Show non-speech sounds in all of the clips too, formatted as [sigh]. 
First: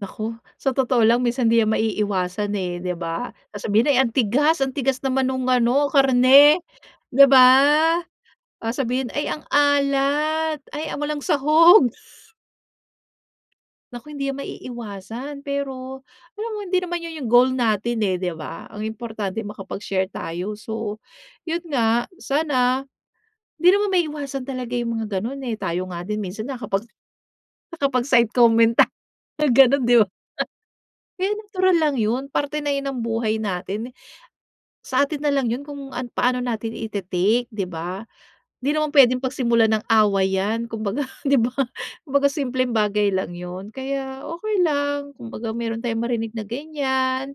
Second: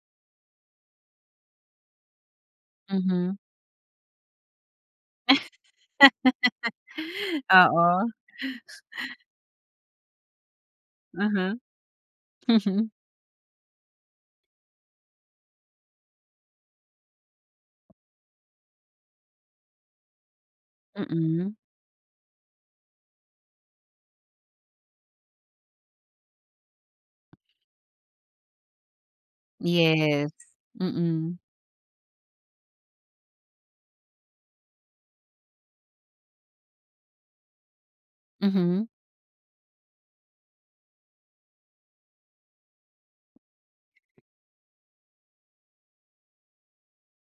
Naku, sa totoo lang minsan 'di yan maiiwasan, eh, di ba? Mhm. Sasabhihin, "Ay, ang tigas, ang tigas naman nung ano karne" Di [laughs] ba? Oo. Sasabihin, "Ay, ang alat ay a walang Mhm, sahog." mhm. Naku, hindi yan maiiwasan pero, alam mo hindi naman yun yung goal natin, eh, di ba? Ang importante makapag-share tayo so Mm. yun nga, sana, di naman maiiwasan talaga yung mga ganon, eh, tayo nga din minsan na kapag, nakapagside-comment ta na gano'n di ba? Yes, Kaya mm. natural lang yun, parte na yun ng buhay natin. Sa atin na lang yun kung an paano natin i-te-take di ba? Hindi Mhm. naman puwedeng pagsimulan ng away yan kumbaga di ba? Kumbaga simpleng bagay lang yun kaya okey lang, kumbaga mayro'n tayong marinig na ganyan,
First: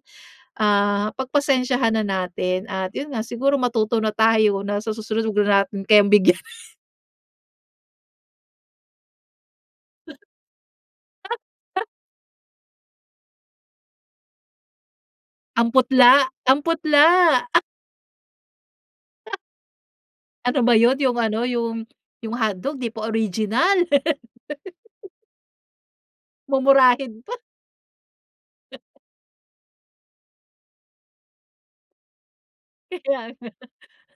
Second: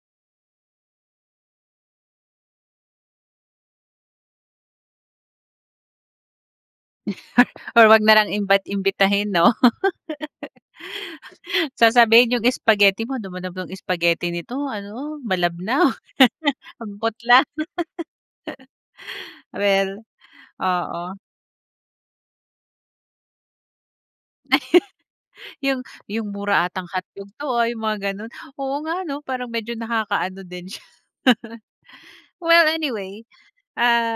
ah, pag-pasensiyahan na natin at yun nga, siguro matuto na tayo na sa susunod wag na natin kayang bigyan. [chuckles] [chuckles] Or wag na lang imbat imbitahin no? [laughs] [laughs] Sasabihin yung spaghetti mo, "'Ano ba namang spaghetti nito ano, Ang malabnaw." putla [laughs] ang Ang putla, putla. a [laughs] [laughs] Well, Ano ba yun, oo. yung ano yung, yung hotdog di pa original. Ay, [laughs] "Yung yung mura atang Mumurahin hotdog pa. to, ah," Yung mga gano'n, oo nga [chuckles] 'no, parang medyo nakaka-ano din siya. Well anyway, Kaya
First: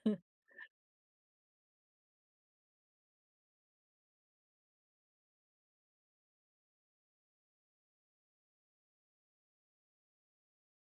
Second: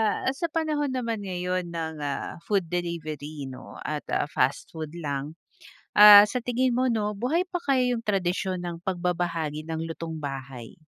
nga. sa panahon naman ngayon ng ah, food delivery 'no at ah, fast food lang. Ah, sa tingin mo 'no, buhay pa kaya yung tradisyon ng pagbabahagi ng lutong bahay?